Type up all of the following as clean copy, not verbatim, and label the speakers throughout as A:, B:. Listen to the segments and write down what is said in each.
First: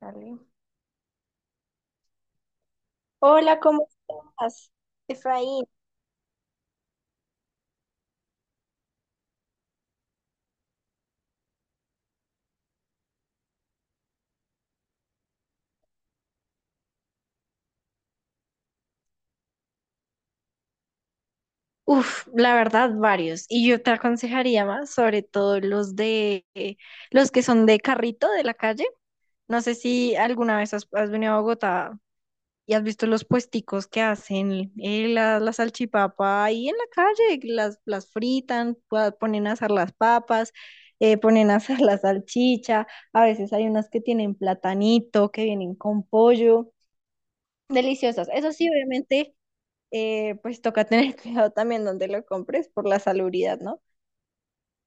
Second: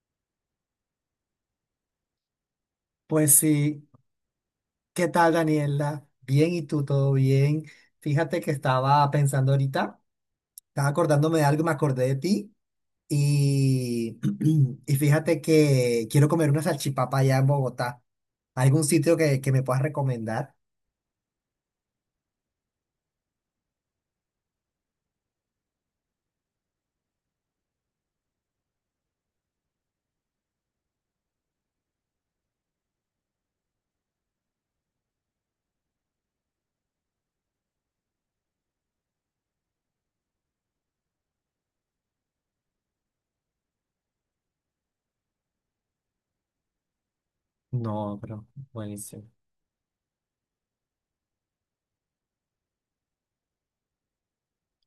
A: Dale.
B: Pues
A: Hola,
B: sí,
A: ¿cómo estás,
B: ¿qué tal
A: Efraín?
B: Daniela? Bien, ¿y tú todo bien? Fíjate que estaba pensando ahorita, estaba acordándome de algo, me acordé de ti y, y fíjate que quiero comer una salchipapa allá en Bogotá. ¿Algún sitio que me puedas recomendar?
A: Uf, la verdad, varios. Y yo te aconsejaría más, sobre todo los de los que son de carrito de la calle. No sé si alguna vez has venido a Bogotá y has visto los puesticos que hacen la salchipapa ahí en la calle, las fritan, ponen a asar las papas, ponen a asar la salchicha. A veces hay unas que tienen platanito, que vienen con pollo.
B: No,
A: Deliciosas.
B: pero
A: Eso sí,
B: buenísimo.
A: obviamente. Pues toca tener cuidado también donde lo compres por la salubridad, ¿no?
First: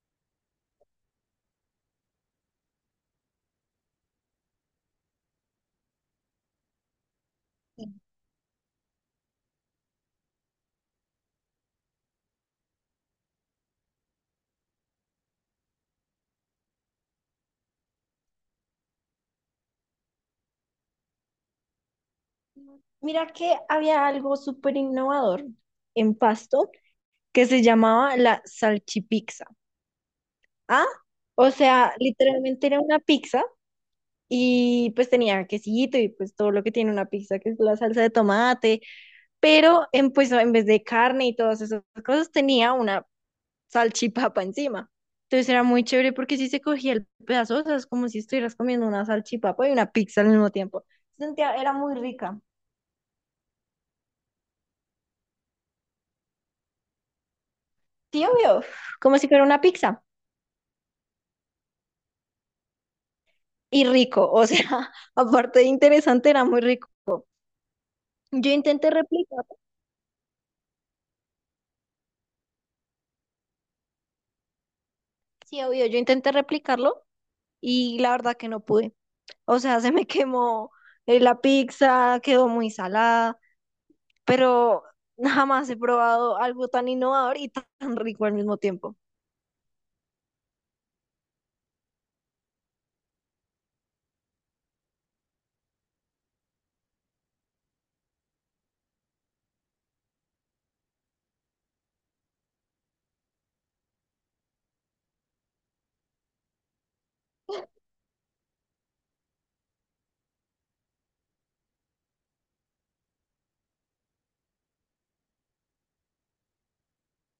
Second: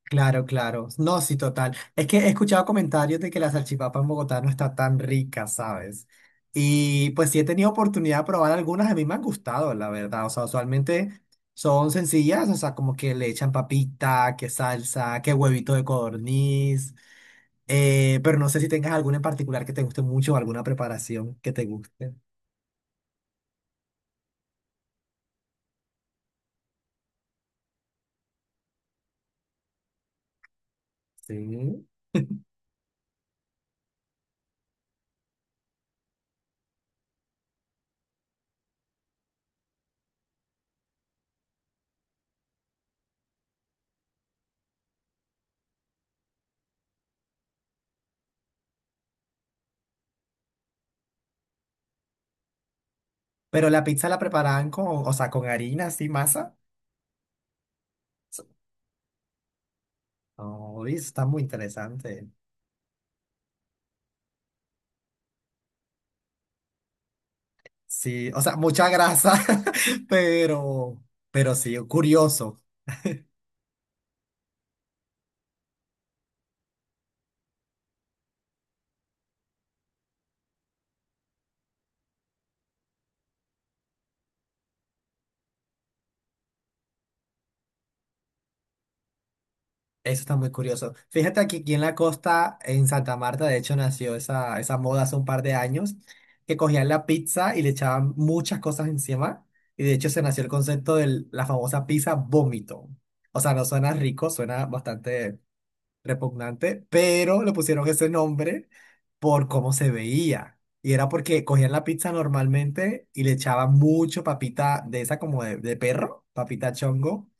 B: Claro, claro. No, sí, total. Es que he escuchado comentarios de que la salchipapa en Bogotá no está tan rica, ¿sabes? Y pues sí he tenido
A: Ujú.
B: oportunidad de probar algunas, a mí me han gustado, la verdad. O sea, usualmente son sencillas, o sea, como que le echan papita, que salsa, que huevito de codorniz. Pero no sé si tengas alguna en particular que te guste mucho o alguna preparación que te guste.
A: Mira que había algo súper innovador en Pasto que se llamaba la salchipizza. ¿Ah? O
B: Sí.
A: sea, literalmente era una pizza y pues tenía quesito y pues todo lo que tiene una pizza, que es la salsa de tomate, pero pues en vez de carne y todas esas cosas tenía una salchipapa encima. Entonces era muy chévere porque si se cogía el pedazo, o sea, es como si estuvieras comiendo una salchipapa y una pizza al mismo tiempo. Sentía, era muy rica.
B: Pero la pizza la preparaban con, o sea, con harina, así, masa.
A: Sí, obvio, como si fuera una pizza.
B: Oh, y eso está muy interesante.
A: Y rico, o sea, aparte de interesante, era muy rico.
B: Sí, o
A: Yo
B: sea, mucha
A: intenté
B: grasa,
A: replicarlo,
B: pero, pero sí, curioso.
A: sí, obvio, yo intenté replicarlo y la verdad que no pude. O sea, se me quemó la pizza, quedó muy salada, pero jamás he probado algo tan innovador y tan rico al mismo tiempo.
B: Eso está muy curioso. Fíjate aquí en la costa, en Santa Marta, de hecho, nació esa moda hace un par de años, que cogían la pizza y le echaban muchas cosas encima. Y de hecho, se nació el concepto de la famosa pizza vómito. O sea, no suena rico, suena bastante repugnante, pero le pusieron ese nombre por cómo se veía. Y era porque cogían la pizza normalmente y le echaban mucho papita de esa como de perro, papita chongo,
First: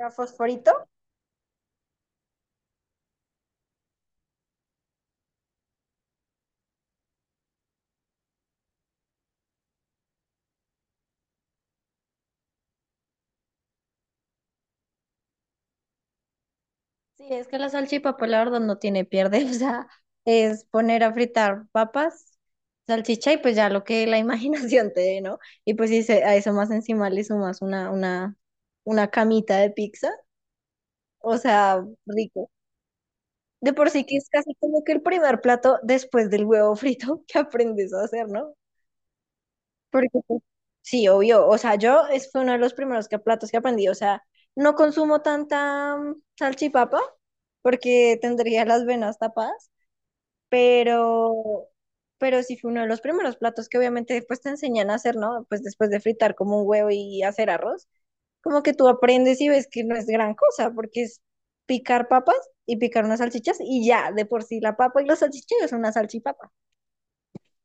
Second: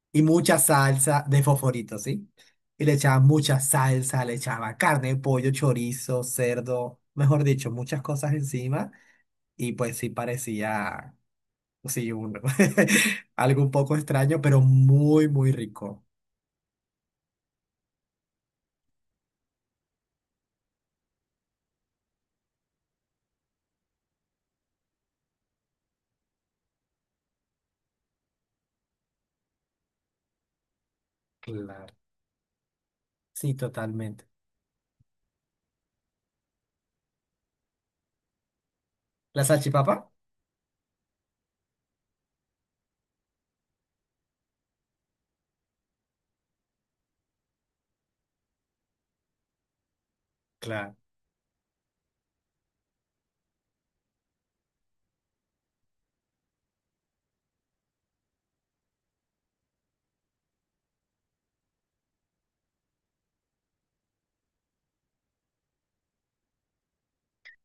A: ¿Era
B: y mucha
A: fosforito?
B: salsa de fosforito, ¿sí? Y le echaban mucha salsa, le echaban carne, pollo, chorizo, cerdo, mejor dicho, muchas cosas encima. Y pues sí parecía, sí, algo un poco extraño, pero muy, muy rico.
A: Sí, es que la salchipapa, la verdad, no tiene pierde. O sea, es poner a fritar papas, salchicha y pues ya lo que la imaginación te dé, ¿no? Y pues si a eso más encima le sumas una camita de pizza, o sea,
B: Claro,
A: rico.
B: sí,
A: De por sí que
B: totalmente.
A: es casi como que el primer plato después del huevo frito que aprendes a hacer, ¿no?
B: ¿La
A: Porque
B: salchipapa?
A: pues, sí, obvio. O sea, yo es fue uno de los primeros platos que aprendí. O sea, no consumo tanta salchipapa porque tendría las venas tapadas.
B: Claro.
A: pero, pero sí fue uno de los primeros platos que obviamente después te enseñan a hacer, ¿no? Pues después de fritar como un huevo y hacer arroz, como que tú aprendes y ves que no es gran cosa, porque es picar papas y picar unas salchichas y ya, de por sí la papa y los salchichas es una salchipapa.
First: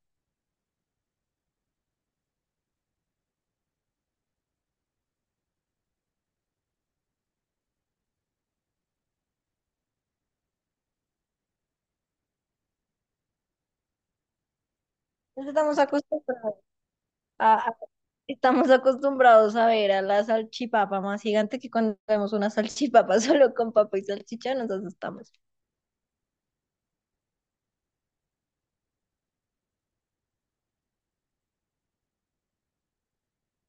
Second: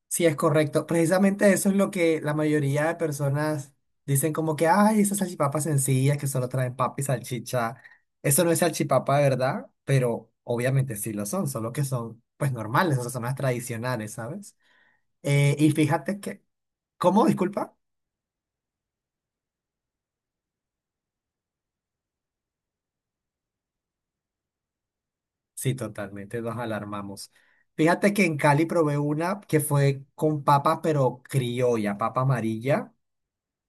B: Sí, es correcto. Precisamente eso es lo que la mayoría de personas dicen como que, ay, esas salchipapas sencillas que solo traen papa y salchicha. Eso no es salchipapa, de ¿verdad? Pero obviamente sí lo son, solo que son pues normales, o sea, son las tradicionales, ¿sabes?
A: Entonces
B: Eh, y
A: estamos
B: fíjate que,
A: acostumbrados
B: ¿Cómo?
A: a,
B: Disculpa.
A: a- estamos acostumbrados a ver a la salchipapa más gigante que cuando vemos una salchipapa solo con papa y salchicha, nosotros estamos.
B: Sí, totalmente, nos alarmamos. Fíjate que en Cali probé una que fue con papa, pero criolla, papa amarilla.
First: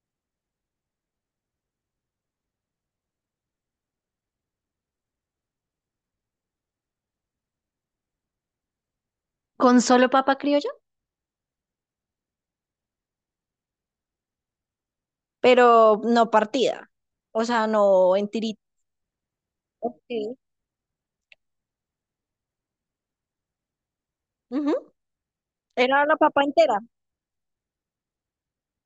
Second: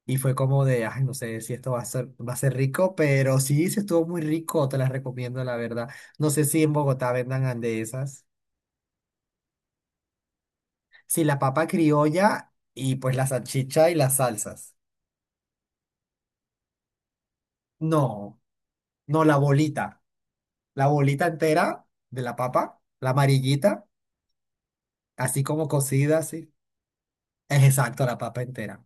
B: Y fue como de, ay, no sé si esto va a ser rico, pero sí, sí estuvo muy rico, te las recomiendo, la verdad. No sé si en Bogotá vendan andesas.
A: ¿Con solo papa criolla?
B: Sí, la papa criolla y pues la salchicha y las salsas.
A: Pero no partida, o sea,
B: No,
A: no en tirito.
B: no, la bolita.
A: Ok.
B: La bolita entera de la papa, la amarillita,
A: Ujú,
B: así como
A: era la
B: cocida,
A: papa
B: así.
A: entera.
B: Es exacto, la papa entera.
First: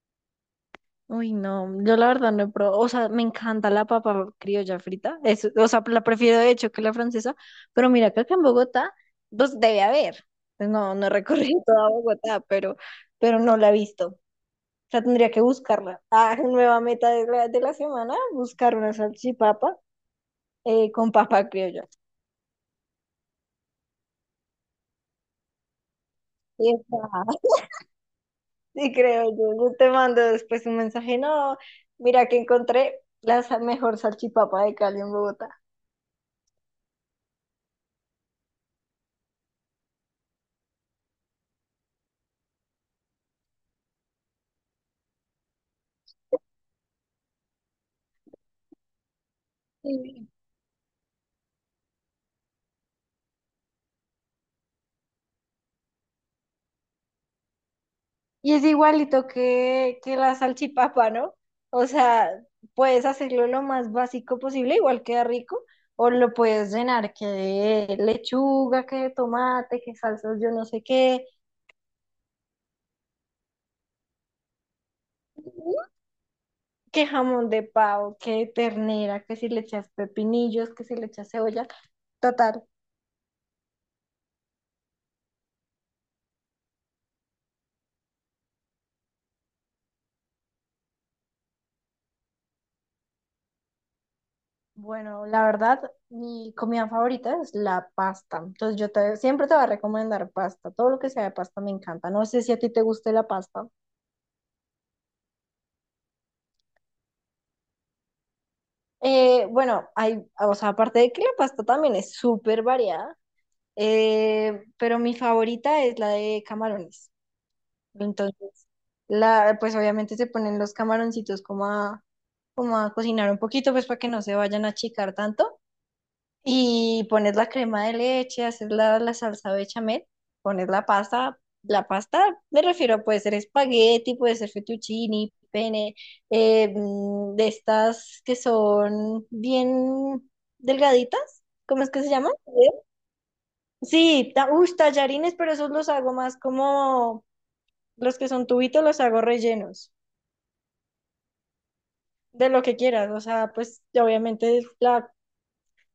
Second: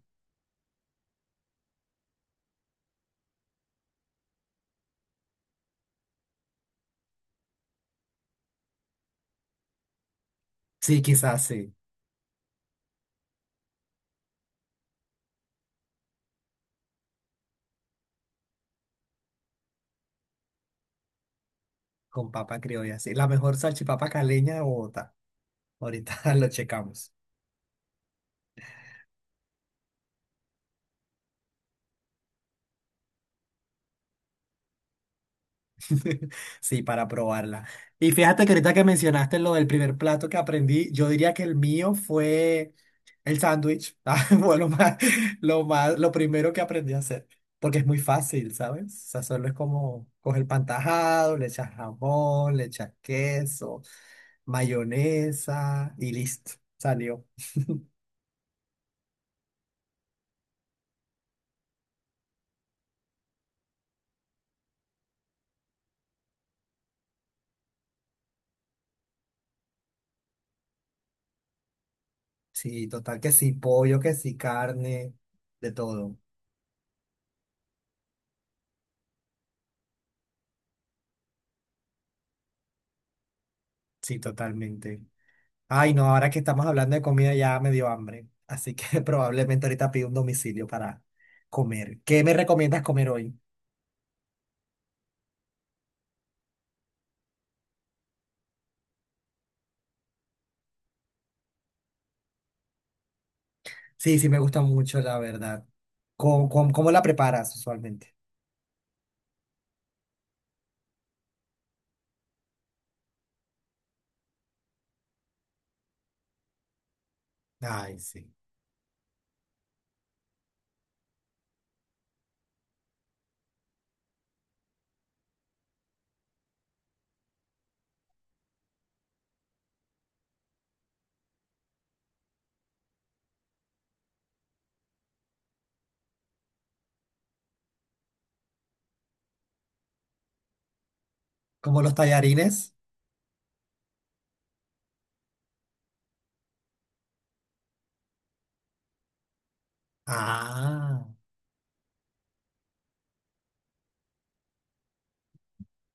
A: Uy, no, yo la verdad no he probado, o sea, me encanta la papa criolla frita, es, o sea, la prefiero de hecho que la francesa, pero mira que acá en Bogotá, pues debe haber. Pues no,
B: Sí,
A: no he
B: quizás
A: recorrido
B: sí,
A: toda Bogotá, pero no la he visto, o sea, tendría que buscarla. Ah, nueva meta de la semana, buscar una salchipapa con papa criolla.
B: con papa criolla, sí. La mejor salchipapa caleña de Bogotá. Ahorita lo
A: Y está.
B: checamos.
A: Sí, creo yo. Yo te mando después un mensaje. No, mira que encontré la mejor salchipapa de Cali en Bogotá.
B: Sí, para probarla. Y fíjate que ahorita que mencionaste lo del primer plato que aprendí, yo diría que el mío fue el sándwich. Ah, fue lo primero que aprendí a hacer, porque es muy fácil, ¿sabes? O sea, solo es como
A: Sí.
B: coger pan tajado, le echas jamón, le echas queso, mayonesa y listo, salió.
A: Y es igualito que la salchipapa, ¿no? O sea, puedes hacerlo lo más básico posible, igual queda rico, o lo puedes llenar que de lechuga, que de tomate, que salsas, yo no sé qué,
B: Sí, total que sí, pollo, que sí, carne, de todo.
A: que jamón de pavo, que ternera, que si le echas pepinillos, que si le echas cebolla. Total.
B: Sí, totalmente. Ay, no, ahora que estamos hablando de comida ya me dio hambre. Así que probablemente ahorita pido un domicilio para comer. ¿Qué me recomiendas comer hoy?
A: Bueno, la verdad, mi comida favorita es la pasta. Entonces siempre te voy a recomendar pasta. Todo lo que sea de pasta me encanta. No sé si a ti te guste la pasta.
B: Sí, sí, me gusta mucho, la verdad. ¿Cómo la preparas usualmente?
A: Bueno, hay, o sea, aparte de que la pasta también es súper variada, pero mi favorita es la de camarones.
B: Ay, sí.
A: Entonces, la, pues obviamente se ponen los camaroncitos como a cocinar un poquito, pues para que no se vayan a achicar tanto. Y pones la crema de leche, haces la salsa bechamel, pones la pasta. La pasta, me refiero, puede ser espagueti, puede ser fettuccini, pene, de estas que son bien delgaditas.
B: ¿Como
A: ¿Cómo es
B: los
A: que se llaman?
B: tallarines?
A: Sí, ta, uy, tallarines, pero esos los hago más como los que son tubitos, los hago rellenos
B: Ah,
A: de lo que quieras. O sea, pues obviamente la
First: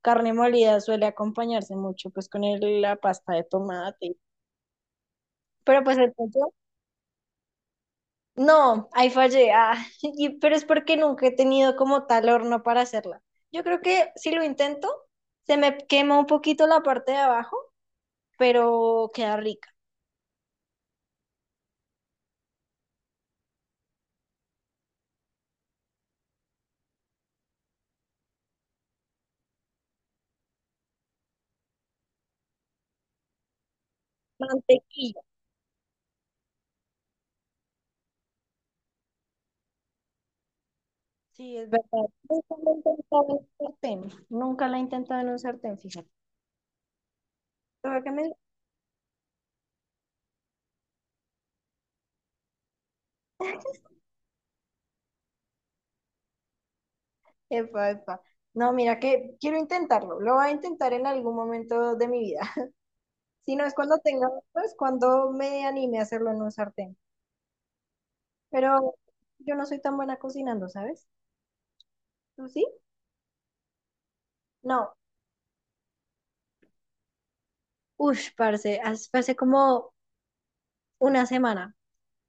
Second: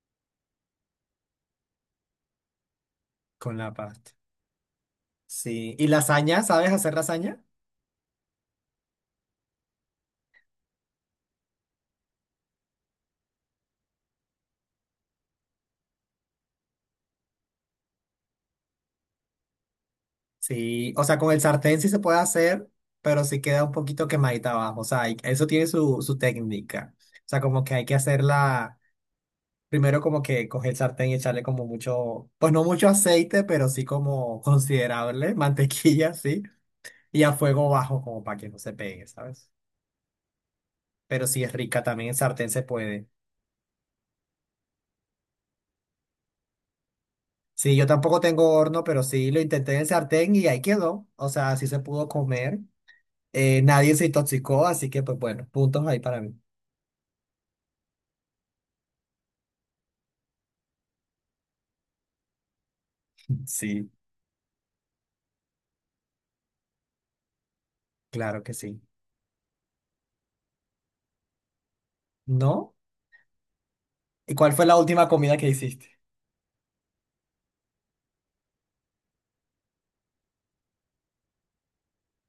A: carne molida suele acompañarse mucho pues con la pasta de
B: con la pasta.
A: tomate.
B: Sí.
A: Pero
B: ¿Y
A: pues el
B: lasaña?
A: pollo,
B: ¿Sabes hacer lasaña?
A: no, ahí fallé. Ah, pero es porque nunca he tenido como tal horno para hacerla. Yo creo que si lo intento, se me quema un poquito la parte de abajo, pero queda rica.
B: Sí, o sea, con el sartén sí se puede hacer, pero sí queda un poquito quemadita abajo. O sea, eso tiene su técnica. O sea, como que hay que hacerla. Primero como que coger el sartén y echarle como mucho, pues no mucho aceite, pero sí como
A: Mantequilla,
B: considerable, mantequilla, sí, y a fuego bajo como para que no se pegue, ¿sabes? Pero sí es
A: sí, es
B: rica,
A: verdad.
B: también en sartén
A: Nunca
B: se
A: la he
B: puede.
A: intentado en un sartén. Nunca la he intentado en un sartén, fíjate.
B: Sí, yo
A: Tuve que
B: tampoco
A: me-
B: tengo horno, pero sí lo intenté en el sartén y ahí quedó, o sea, sí se pudo comer. Nadie se intoxicó, así que pues bueno, puntos ahí para mí.
A: Epa, epa. No, mira que quiero intentarlo. Lo voy a intentar en algún momento de mi vida. Si no es
B: Sí,
A: cuando tenga, pues cuando me anime a hacerlo en un sartén.
B: claro que sí.
A: Pero yo no soy tan buena cocinando, ¿sabes? ¿Tú sí?
B: ¿No? ¿Y cuál fue la
A: No,
B: última comida que hiciste?
A: uff, parce, hace como una semana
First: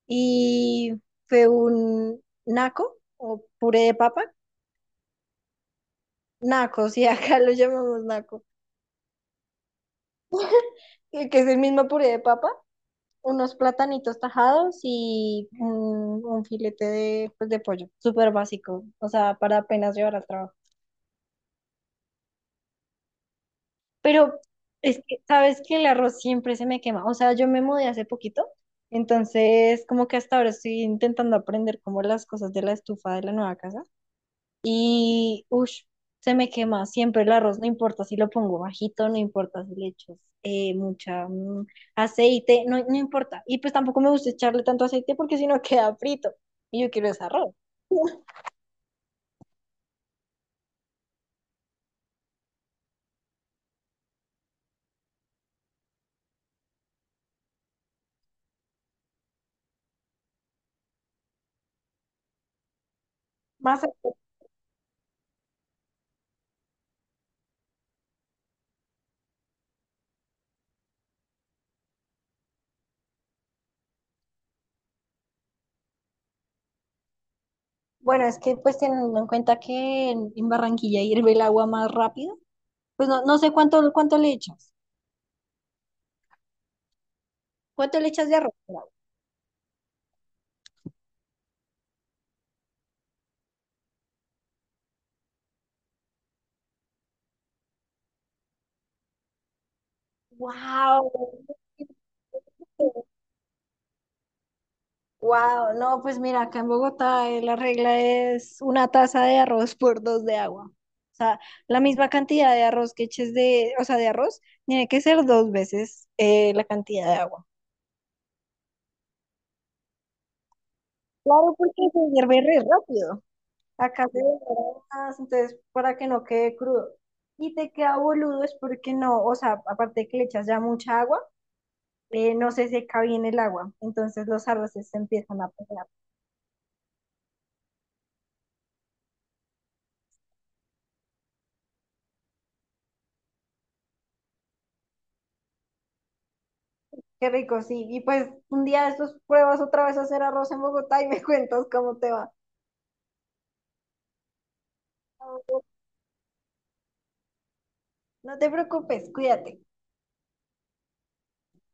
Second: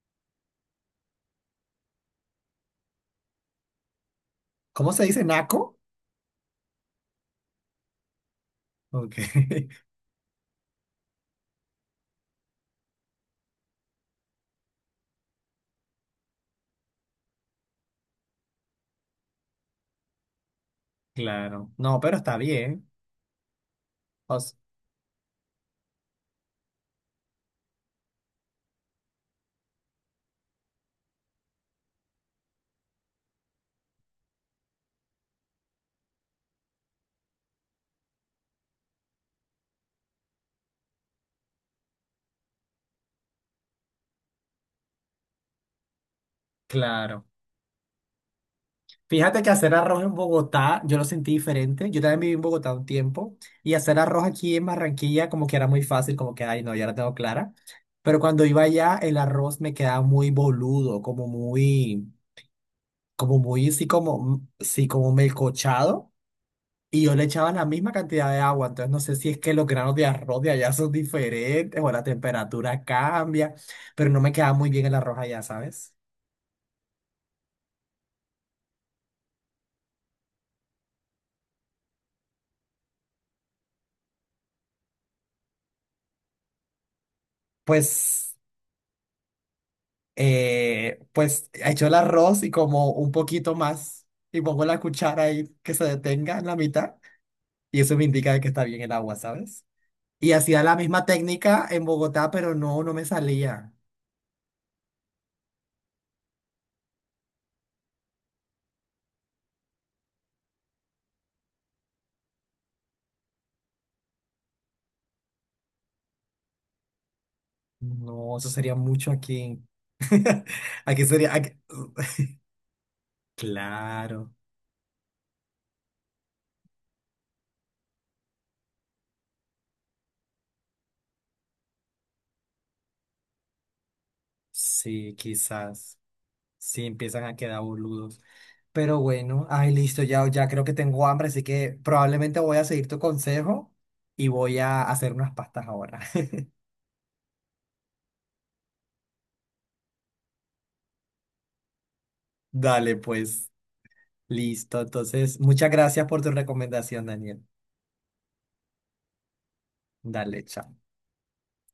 A: y fue un naco o puré de papa.
B: ¿Cómo se dice naco?
A: Naco, sí, acá lo llamamos naco.
B: Ok,
A: Que es el mismo puré de papa. Unos platanitos tajados y un filete de, pues, de pollo. Súper básico, o sea, para apenas llevar al trabajo.
B: claro. No, pero está bien. O
A: Pero es que, sabes que el arroz siempre se me quema. O sea, yo me mudé hace poquito, entonces como que hasta ahora estoy intentando aprender como las cosas de la estufa de la nueva casa. Y, uff, se me quema siempre el arroz, no importa si lo pongo bajito, no importa si le echo mucha aceite, no, no importa. Y pues tampoco me gusta echarle tanto aceite porque si no queda frito. Y yo quiero ese
B: Claro.
A: arroz.
B: Fíjate que hacer arroz en Bogotá, yo lo sentí diferente. Yo también viví en Bogotá un tiempo y hacer arroz aquí en Barranquilla como que era muy fácil, como que, ay, no, ya la tengo clara. Pero cuando iba allá, el arroz me quedaba muy boludo, como muy,
A: Más,
B: sí, como melcochado. Y yo le echaba la misma cantidad de agua. Entonces no sé si es que los granos de arroz de allá son diferentes o la temperatura cambia, pero no me quedaba muy bien el arroz allá, ¿sabes?
A: bueno, es que pues teniendo en cuenta que en Barranquilla hierve el agua más rápido. Pues no, no sé cuánto le echas. ¿Cuánto le echas
B: Pues...
A: de arroz?
B: pues echo el arroz y como un poquito más y pongo la cuchara ahí que se detenga en la mitad y eso me indica de que está bien el agua, ¿sabes? Y hacía la misma
A: Wow.
B: técnica en Bogotá, pero no, no me salía.
A: Wow, no, pues mira, acá en Bogotá la regla es una taza de arroz por dos de agua. O sea, la misma cantidad de arroz que eches de, o sea, de arroz, tiene que ser dos veces la cantidad de agua.
B: No, eso sería mucho aquí. Aquí sería...
A: Claro, porque se hierve re rápido. Acá se
B: Claro,
A: demora más, entonces para que no quede crudo. Y te queda boludo es porque no, o sea, aparte de que le echas ya mucha agua. No se seca bien el agua, entonces los arroces se
B: sí,
A: empiezan a pegar.
B: quizás. Sí, empiezan a quedar boludos. Pero bueno, ay, listo, ya creo que tengo hambre, así que probablemente voy a seguir tu consejo y voy a hacer unas pastas ahora.
A: Qué rico, sí. Y pues un día de estos pruebas otra vez a hacer arroz en Bogotá y me cuentas cómo te va.
B: Dale, pues, listo. Entonces, muchas gracias por tu recomendación, Daniel.
A: No te preocupes, cuídate.
B: Dale, chao.